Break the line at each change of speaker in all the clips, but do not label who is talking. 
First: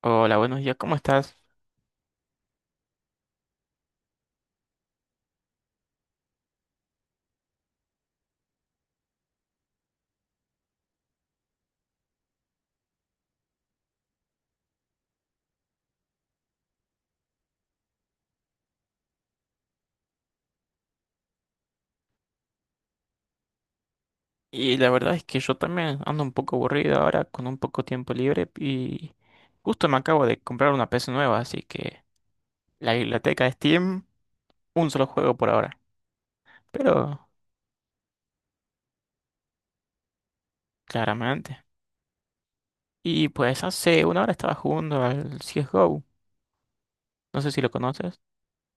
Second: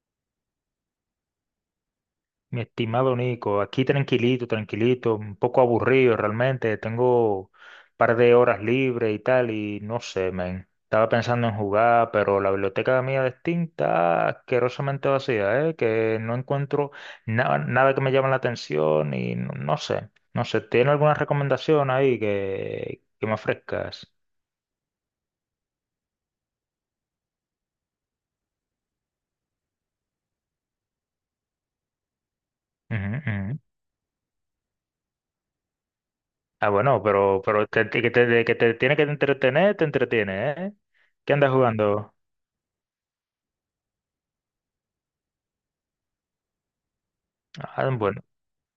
Hola, buenos días, ¿cómo estás?
Mi estimado Nico, aquí tranquilito, tranquilito, un poco aburrido realmente, tengo un par de horas libres y tal, y no sé, men. Estaba pensando en jugar, pero la biblioteca mía de Steam está asquerosamente vacía, ¿eh? Que no encuentro nada que me llame la atención y no, no sé, ¿tiene alguna recomendación ahí que me ofrezcas?
Y la verdad es que yo también ando un poco aburrido ahora con un poco tiempo libre y justo me acabo de comprar una PC nueva, así que la
Ujú,
biblioteca de
ujú.
Steam, un solo juego por ahora,
Ah, bueno,
pero
pero que te tiene que entretener, te entretiene, ¿eh? ¿Qué andas
claramente.
jugando?
Y pues hace una hora estaba jugando al CSGO, no sé si lo
Ah,
conoces.
bueno.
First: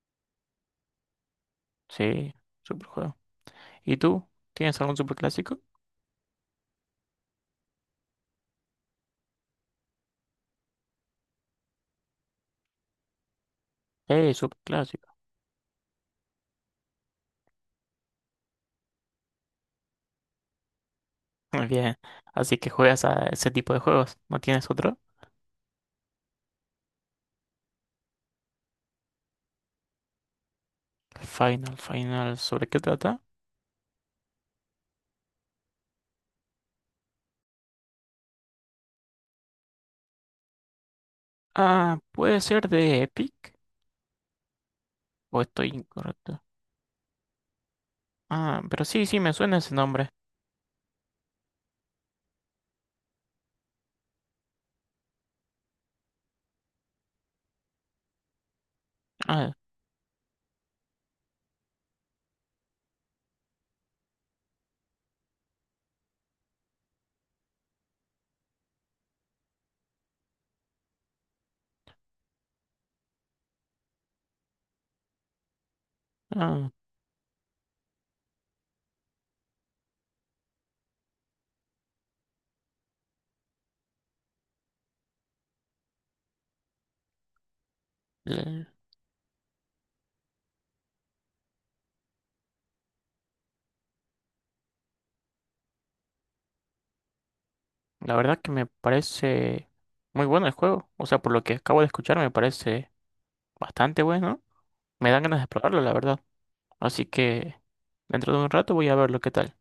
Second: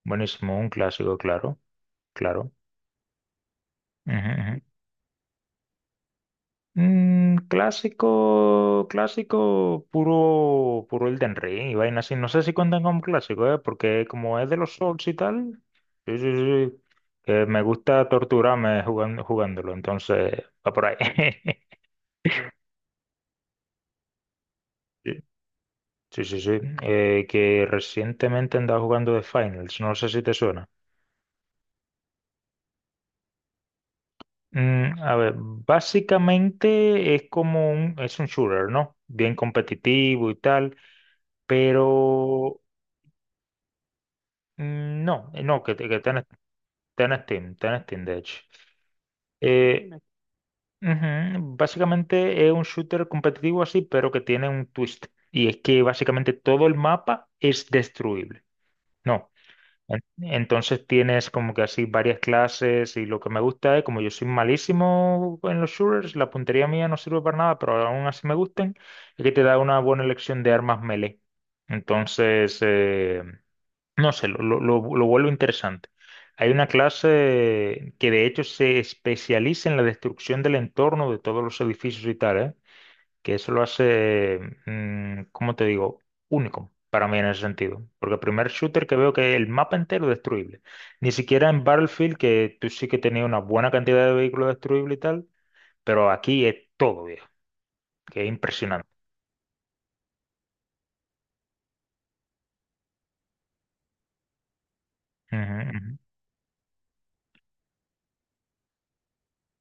Buenísimo, un clásico, claro,
Sí,
claro.
super juego. ¿Y
Ujú,
tú?
ujú.
¿Tienes algún super clásico?
Mm, clásico, clásico, puro, puro Elden Ring y vaina así. No sé si cuentan como clásico, ¿eh? Porque como es de
Super
los Souls
clásico.
y tal, sí, sí, sí, sí, que me gusta torturarme jugando, jugándolo, entonces va por ahí.
Muy bien, así que juegas a ese tipo de juegos, ¿no tienes otro?
Sí, sí, sí. Sí. Que recientemente andaba jugando The Finals, no sé si te suena.
Final, ¿sobre qué trata?
Mm, a ver, básicamente es como es un shooter, ¿no? Bien competitivo y tal.
Ah, puede
Però
ser de Epic
mm, no,
o
no,
estoy
que, te- que
incorrecto.
Está en Steam, de hecho.
Ah, pero sí, sí, me suena ese
Eh,
nombre.
ujú. Básicamente es un shooter competitivo así, pero que tiene un twist. Y es que básicamente todo el mapa es destruible. No.
Ah,
en- Entonces tienes como que así varias clases y lo que me gusta es, como yo soy malísimo en los shooters, la puntería mía no sirve para nada, pero aún así me gustan, es que te da una buena elección de armas melee. Entonces, no sé, lo vuelvo interesante. Hay una
ah,
clase que de hecho se especializa en la destrucción del entorno de todos los edificios y tal, ¿eh? Que eso lo hace, ¿cómo te digo? Único para mí en ese sentido. Porque el primer
l-
shooter que veo que el mapa entero es destruible. Ni siquiera en Battlefield, que tú sí que tenías una buena cantidad de vehículos destruibles y tal, pero aquí es todo, viejo,
la
que es
verdad que me
impresionante.
parece muy bueno el juego. O sea, por lo que acabo de escuchar, me parece bastante bueno. Me dan ganas de
Ujú,
probarlo, la
ujú.
verdad. Así que dentro de un rato voy a ver lo que tal.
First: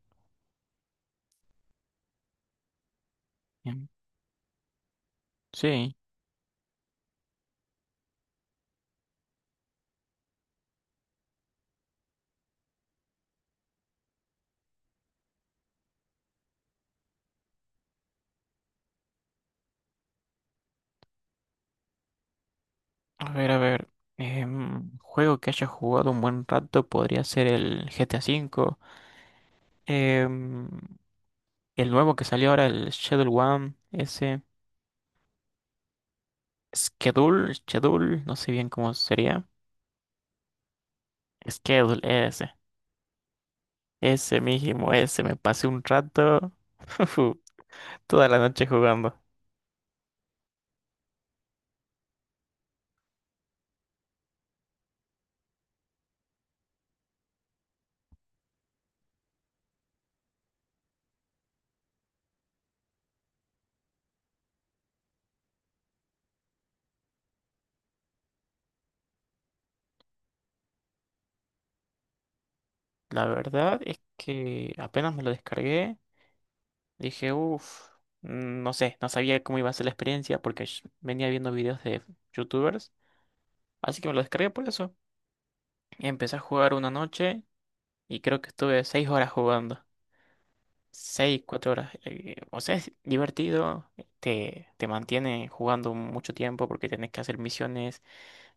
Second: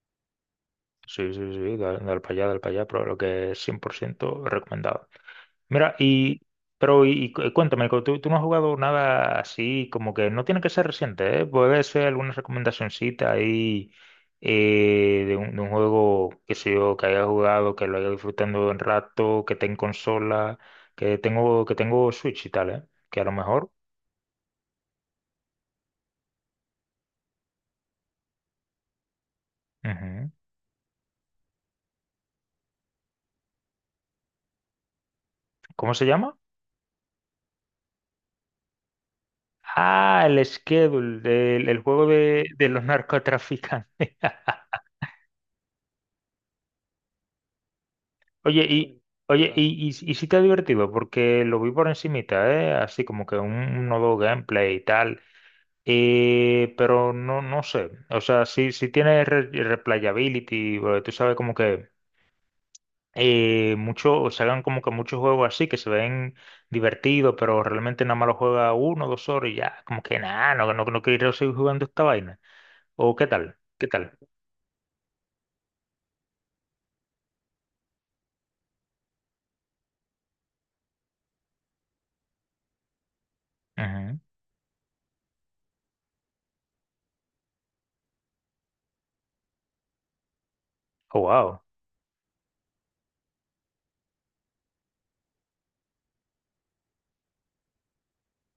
Sí, sí, sí, dale para allá, pero lo que es cien
Em,
por ciento recomendado.
Sí,
Mira, y cuéntame, ¿tú, tú no has jugado nada así, como que no tiene que ser reciente, ¿eh? Puede ser alguna recomendacioncita ahí de un juego, que sé yo, que haya jugado, que lo haya disfrutando un rato, que esté en consola, que tengo Switch y tal, ¿eh? Que a
a
lo
ver, a
mejor.
ver. Juego que haya jugado un buen rato podría ser el GTA 5.
Ujú.
em, el nuevo que salió ahora, el Shadow One, ese.
¿Cómo se llama?
Schedule, no sé bien cómo sería.
Ah, el Schedule, el
Schedule,
juego
ese.
de los narcotraficantes.
Ese mismo, ese. Me pasé un rato, toda la
Oye,
noche
y,
jugando.
oye, claro. Y sí te ha divertido, porque lo vi por encimita, ¿eh? Así como que un nuevo gameplay y tal. Pero no, no sé. O sea, sí, sí tiene replayability, tú sabes como que mucho, o se hagan como que muchos juegos así que se ven divertidos, pero realmente nada más lo juega uno, o dos horas y ya, como que nada, no, no quiero seguir jugando esta vaina. ¿O
La
qué tal?
verdad
¿Qué
es
tal?
que apenas me lo descargué, dije, uff, no sé, no sabía cómo iba a ser la experiencia porque venía viendo videos de youtubers. Así que me
Ujú.
lo descargué por eso. Empecé a jugar una noche y creo que estuve 6 horas jugando.
Oh,
Seis,
wow.
cuatro horas. O sea, es divertido, te mantiene jugando mucho tiempo porque tenés que hacer misiones,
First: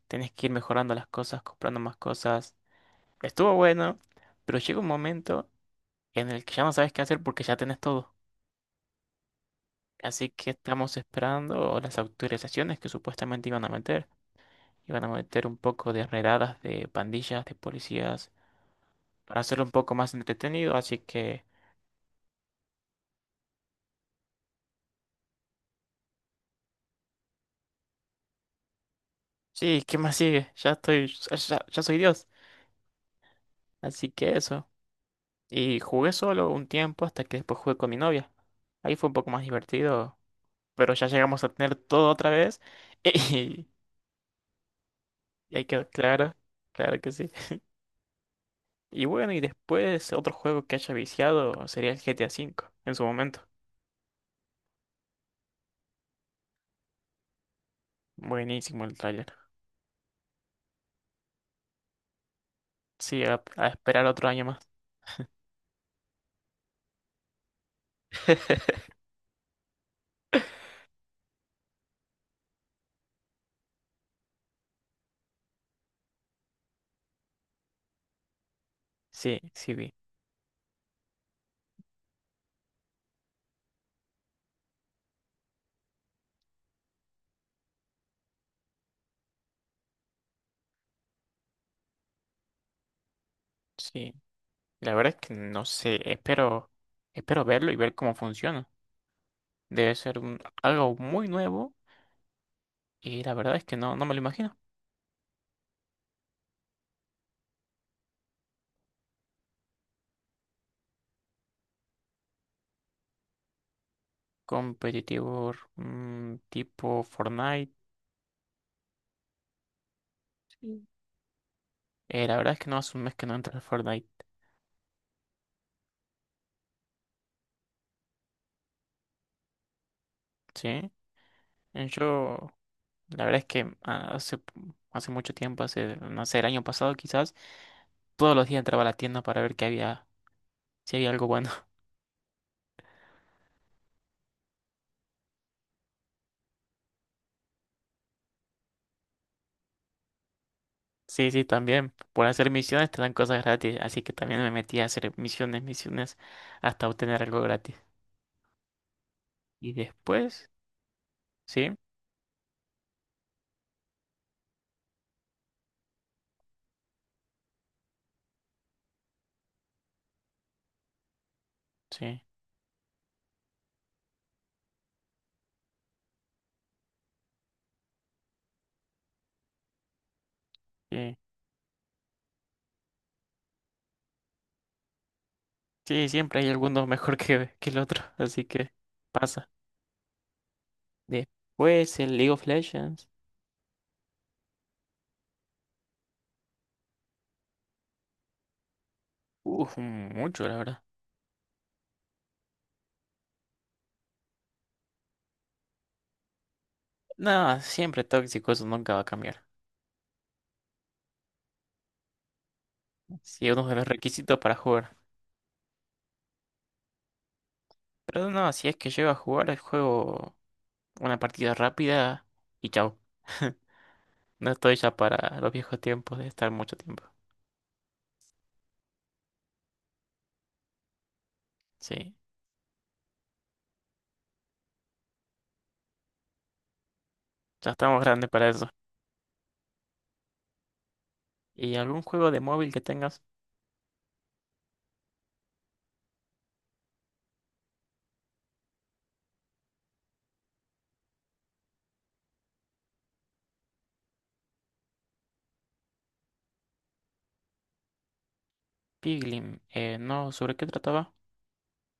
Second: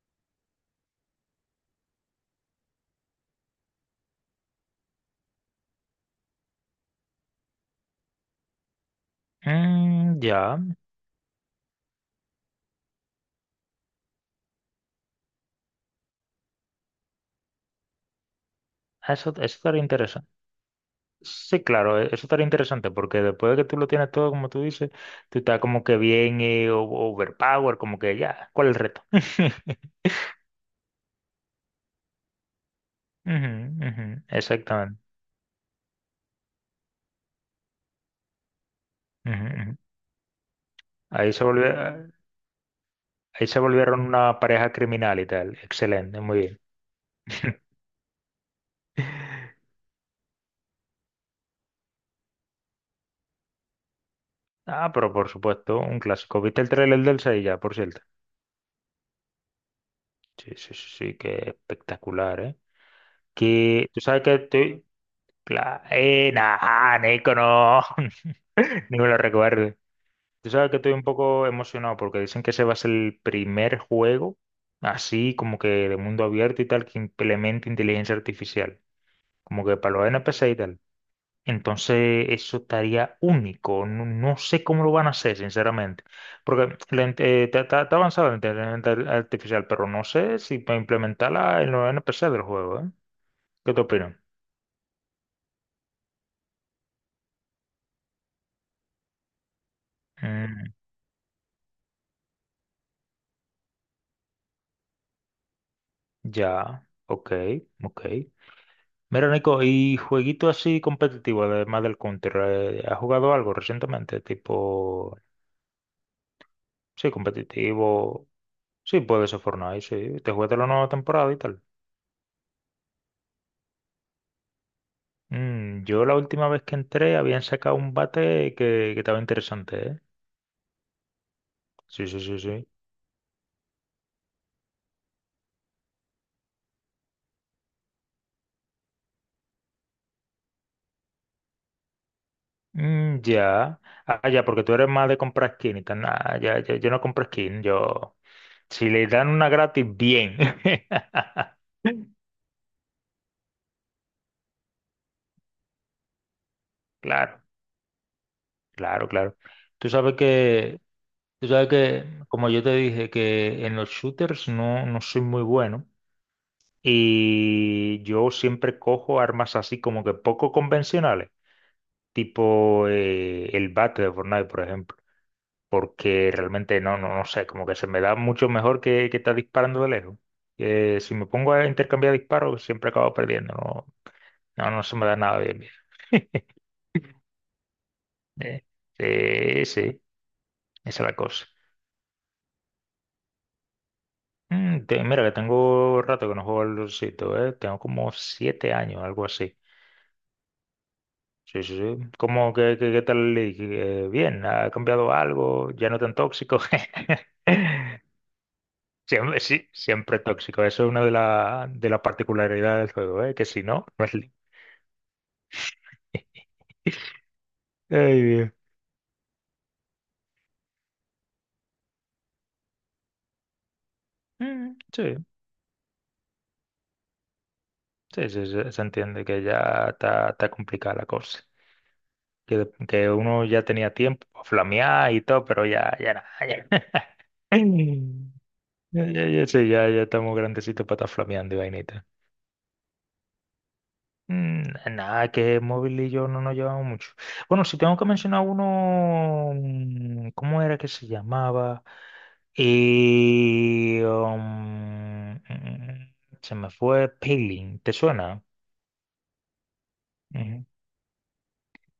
tenés que ir mejorando las cosas, comprando más cosas. Estuvo bueno, pero llega un momento en el que ya no sabes qué hacer porque ya tenés todo.
Mm,
Así que
ya,
estamos esperando las autorizaciones que supuestamente iban a meter. Iban a meter un poco de redadas de pandillas, de policías,
eso
para hacerlo un
estaría
poco más
interesante.
entretenido. Así que,
Sí, claro, eso estaría interesante porque después de que tú lo tienes todo, como tú dices, tú estás como que bien overpower, como que ya, ¿cuál es el reto?
sí, ¿qué más sigue? Ya estoy, ya soy Dios.
Ujú, ujú,
Así que eso.
exactamente.
Y jugué solo un tiempo hasta que después jugué con mi novia. Ahí fue un poco más
Ujú, ujú.
divertido, pero ya
Ahí
llegamos
se
a
volvió,
tener todo otra vez.
ahí se
Y,
volvieron una pareja criminal y
y
tal.
hay que,
Excelente,
claro,
muy bien.
claro que sí. Y bueno, y después otro juego que haya viciado sería el GTA 5 en su momento.
Ah, pero por supuesto, un clásico. ¿Viste el trailer del 6 ya, por cierto?
Buenísimo el tráiler.
Sí, sí, sí, sí, que espectacular, ¿eh?
Sí, a
Que tú
esperar
sabes
otro
que
año más.
estoy... nah, Nico, no. Ni me lo recuerdo. Tú sabes que estoy un poco emocionado porque dicen que ese va a ser el primer juego, así como que de mundo abierto y tal, que implemente inteligencia artificial,
Sí,
como
sí
que para
vi.
los NPC y tal. Entonces, eso estaría único. No, no sé cómo lo van a hacer, sinceramente. Porque está está avanzada la inteligencia artificial, pero no sé si para implementarla en los NPC del juego, ¿eh? ¿Qué te
Sí.
opinas?
La verdad es que no sé, espero verlo y ver cómo funciona. Debe ser
Mm,
algo muy nuevo y la verdad es que no me lo imagino.
ya, ok, ok. Mira, Nico, y jueguito así competitivo, además del Counter, ¿has jugado algo recientemente? Tipo,
Competitivo, tipo
sí,
Fortnite.
competitivo. Sí, puede ser Fortnite, sí. Te jugaste la
Sí.
nueva temporada y tal.
La verdad es que no hace un mes que no entro al Fortnite,
Mm, yo la última vez que entré habían sacado un bate que estaba interesante, ¿eh?
¿sí?
Sí, sí, sí,
Yo,
sí.
la verdad es que hace mucho tiempo, hace, no sé, el año pasado quizás, todos los días entraba a la tienda para ver qué había, si había algo bueno.
Mm, ya. Ah, ya, porque tú eres más de comprar skin y tal. Nah, ya, ya, yo no compro skin, yo. Si le dan una gratis, bien.
Sí, sí, también. Por hacer misiones te dan cosas gratis, así que también me metí a hacer misiones, misiones, hasta obtener algo
Claro,
gratis.
claro, claro.
Y
Tú sabes
después,
que Tú sabes
sí,
que, como yo te dije, que en los shooters no, no soy muy bueno y yo siempre cojo armas así como que poco convencionales,
sí,
tipo el bate de Fortnite, por ejemplo, porque realmente no, no sé, como que se me da mucho mejor que estar disparando de lejos.
sí.
Si me pongo a intercambiar disparos, siempre acabo perdiendo, no, no se me da nada bien
Sí, siempre hay alguno mejor que el otro, así
bien.
que pasa.
Sí, sí, esa es la cosa.
Después el League of Legends.
Mm, mira, que tengo rato que no juego al LOLcito, ¿eh? Tengo como 7 años, algo así.
Uf, mucho, la verdad.
Sí, sí, sí. ¿Cómo qué tal el league? Bien, ¿ha cambiado algo? ¿Ya no tan tóxico?
Nada, siempre tóxico, eso nunca va a
Siempre,
cambiar.
sí, siempre tóxico. Eso es una de las particularidades del juego, ¿eh? Que
Sí,
si
uno de
no,
los
no es league.
requisitos para jugar.
Ay,
Pero no,
Dios.
si es que llego a jugar el juego una partida rápida y chao. No estoy
Mm,
ya
sí,
para los viejos tiempos de estar mucho tiempo.
sí, sí, sí, se entiende que ya está, está complicada la cosa.
Sí,
Que uno ya tenía tiempo para flamear y todo, pero ya, ya nada, ya.
ya estamos grandes para eso.
Ya, ya, ya, sí, ya, ya estamos grandecitos para estar flameando y
¿Y algún
vainita.
juego de móvil que tengas?
Mm, nada, que móvil y yo no nos llevamos mucho. Bueno, si tengo que mencionar uno, mm, ¿cómo era que se llamaba? Y se me fue Paylin, ¿te suena?
Piglin, no, ¿sobre
Ujú.
qué trataba?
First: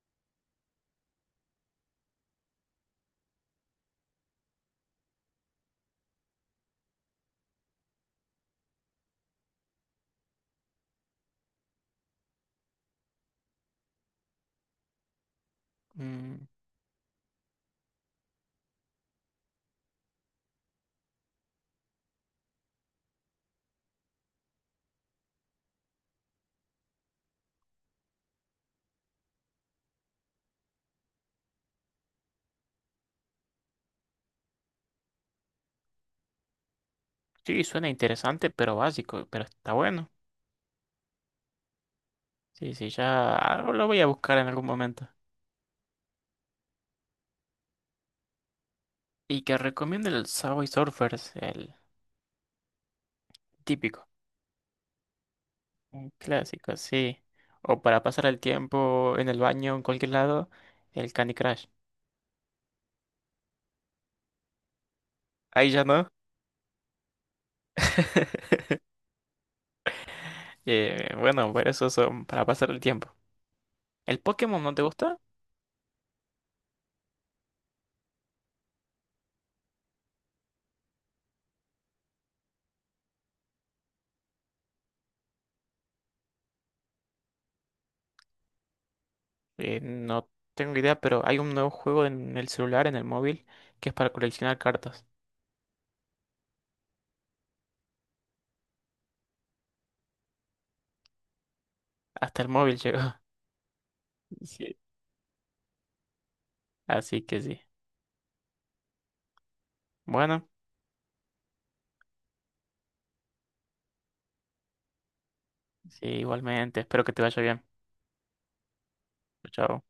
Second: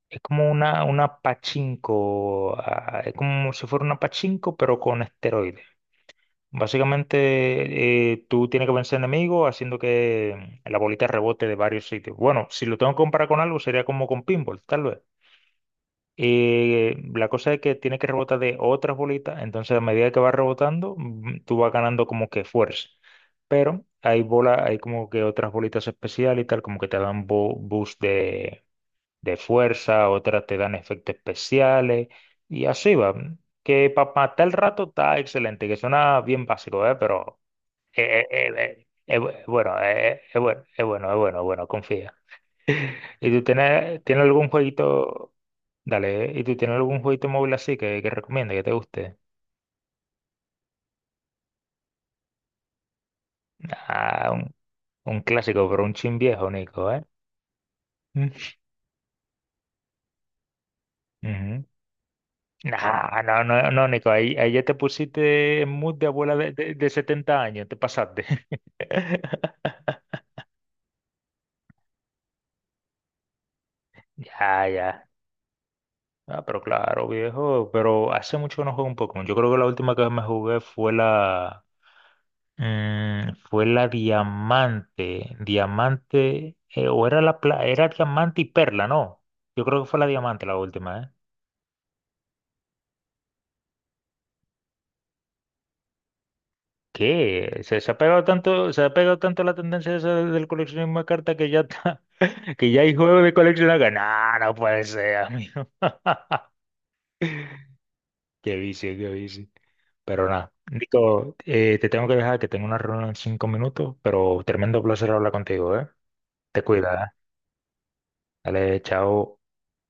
Es como una pachinko, ah, es como si fuera una pachinko, pero con esteroides. Básicamente, tú tienes que vencer enemigos haciendo que la bolita rebote de varios sitios. Bueno, si lo tengo que comparar con algo, sería como con pinball, tal vez.
Mm,
La cosa es que tiene que rebotar de otras bolitas, entonces a medida que va rebotando, mm, tú vas ganando como que fuerza. Pero hay bolas, hay como que otras bolitas especiales y tal, como que te dan boost de fuerza, otras te dan efectos especiales y así va. Que para matar el rato está excelente, que suena bien básico, ¿eh? Pero
sí, suena interesante, pero básico, pero está
bueno,
bueno.
es bueno, es bueno, es bueno, es bueno, confía.
Sí, sí,
¿Y
ya lo voy a
tienes
buscar en
algún
algún momento.
jueguito? Dale, ¿y tú tienes algún jueguito móvil así que recomiendas, que te guste?
Y que recomiendo el Subway Surfers, el típico,
Ah, un clásico, pero un
un
chin viejo,
clásico,
Nico, ¿eh?
sí. O para pasar
Mm.
el tiempo en el baño, en cualquier lado, el Candy
Ujú.
Crush.
Nah, no, no, no, Nico, ahí ya te pusiste en
Ahí ya
mood de
no.
abuela de 70 años, te pasaste.
Bueno, pero esos son para pasar el tiempo. ¿El Pokémon
Ya,
no te
ya.
gusta?
Ah, pero claro, viejo, pero hace mucho que no juego un Pokémon. Yo creo que la última que me jugué fue la, mm, fue la diamante, diamante, o era era diamante y perla, ¿no? Yo creo que fue la
No
diamante la
tengo idea,
última, ¿eh?
pero hay un nuevo juego en el celular, en el móvil, que es para coleccionar cartas.
¿Qué? Se ha pegado tanto, se ha pegado tanto la tendencia esa del coleccionismo de cartas que ya está,
Hasta el
que
móvil
ya hay
llegó.
juegos de coleccionar que no, no
Sí.
puede ser, amigo.
Así que sí.
Qué vicio, qué vicio. Pero
Bueno,
nada, Nico, te tengo que dejar que tengo una reunión en 5 minutos, pero tremendo placer hablar contigo, ¿eh?
sí,
Te
igualmente. Espero
cuida,
que te
¿eh?
vaya bien.
Dale, chao.
Chao.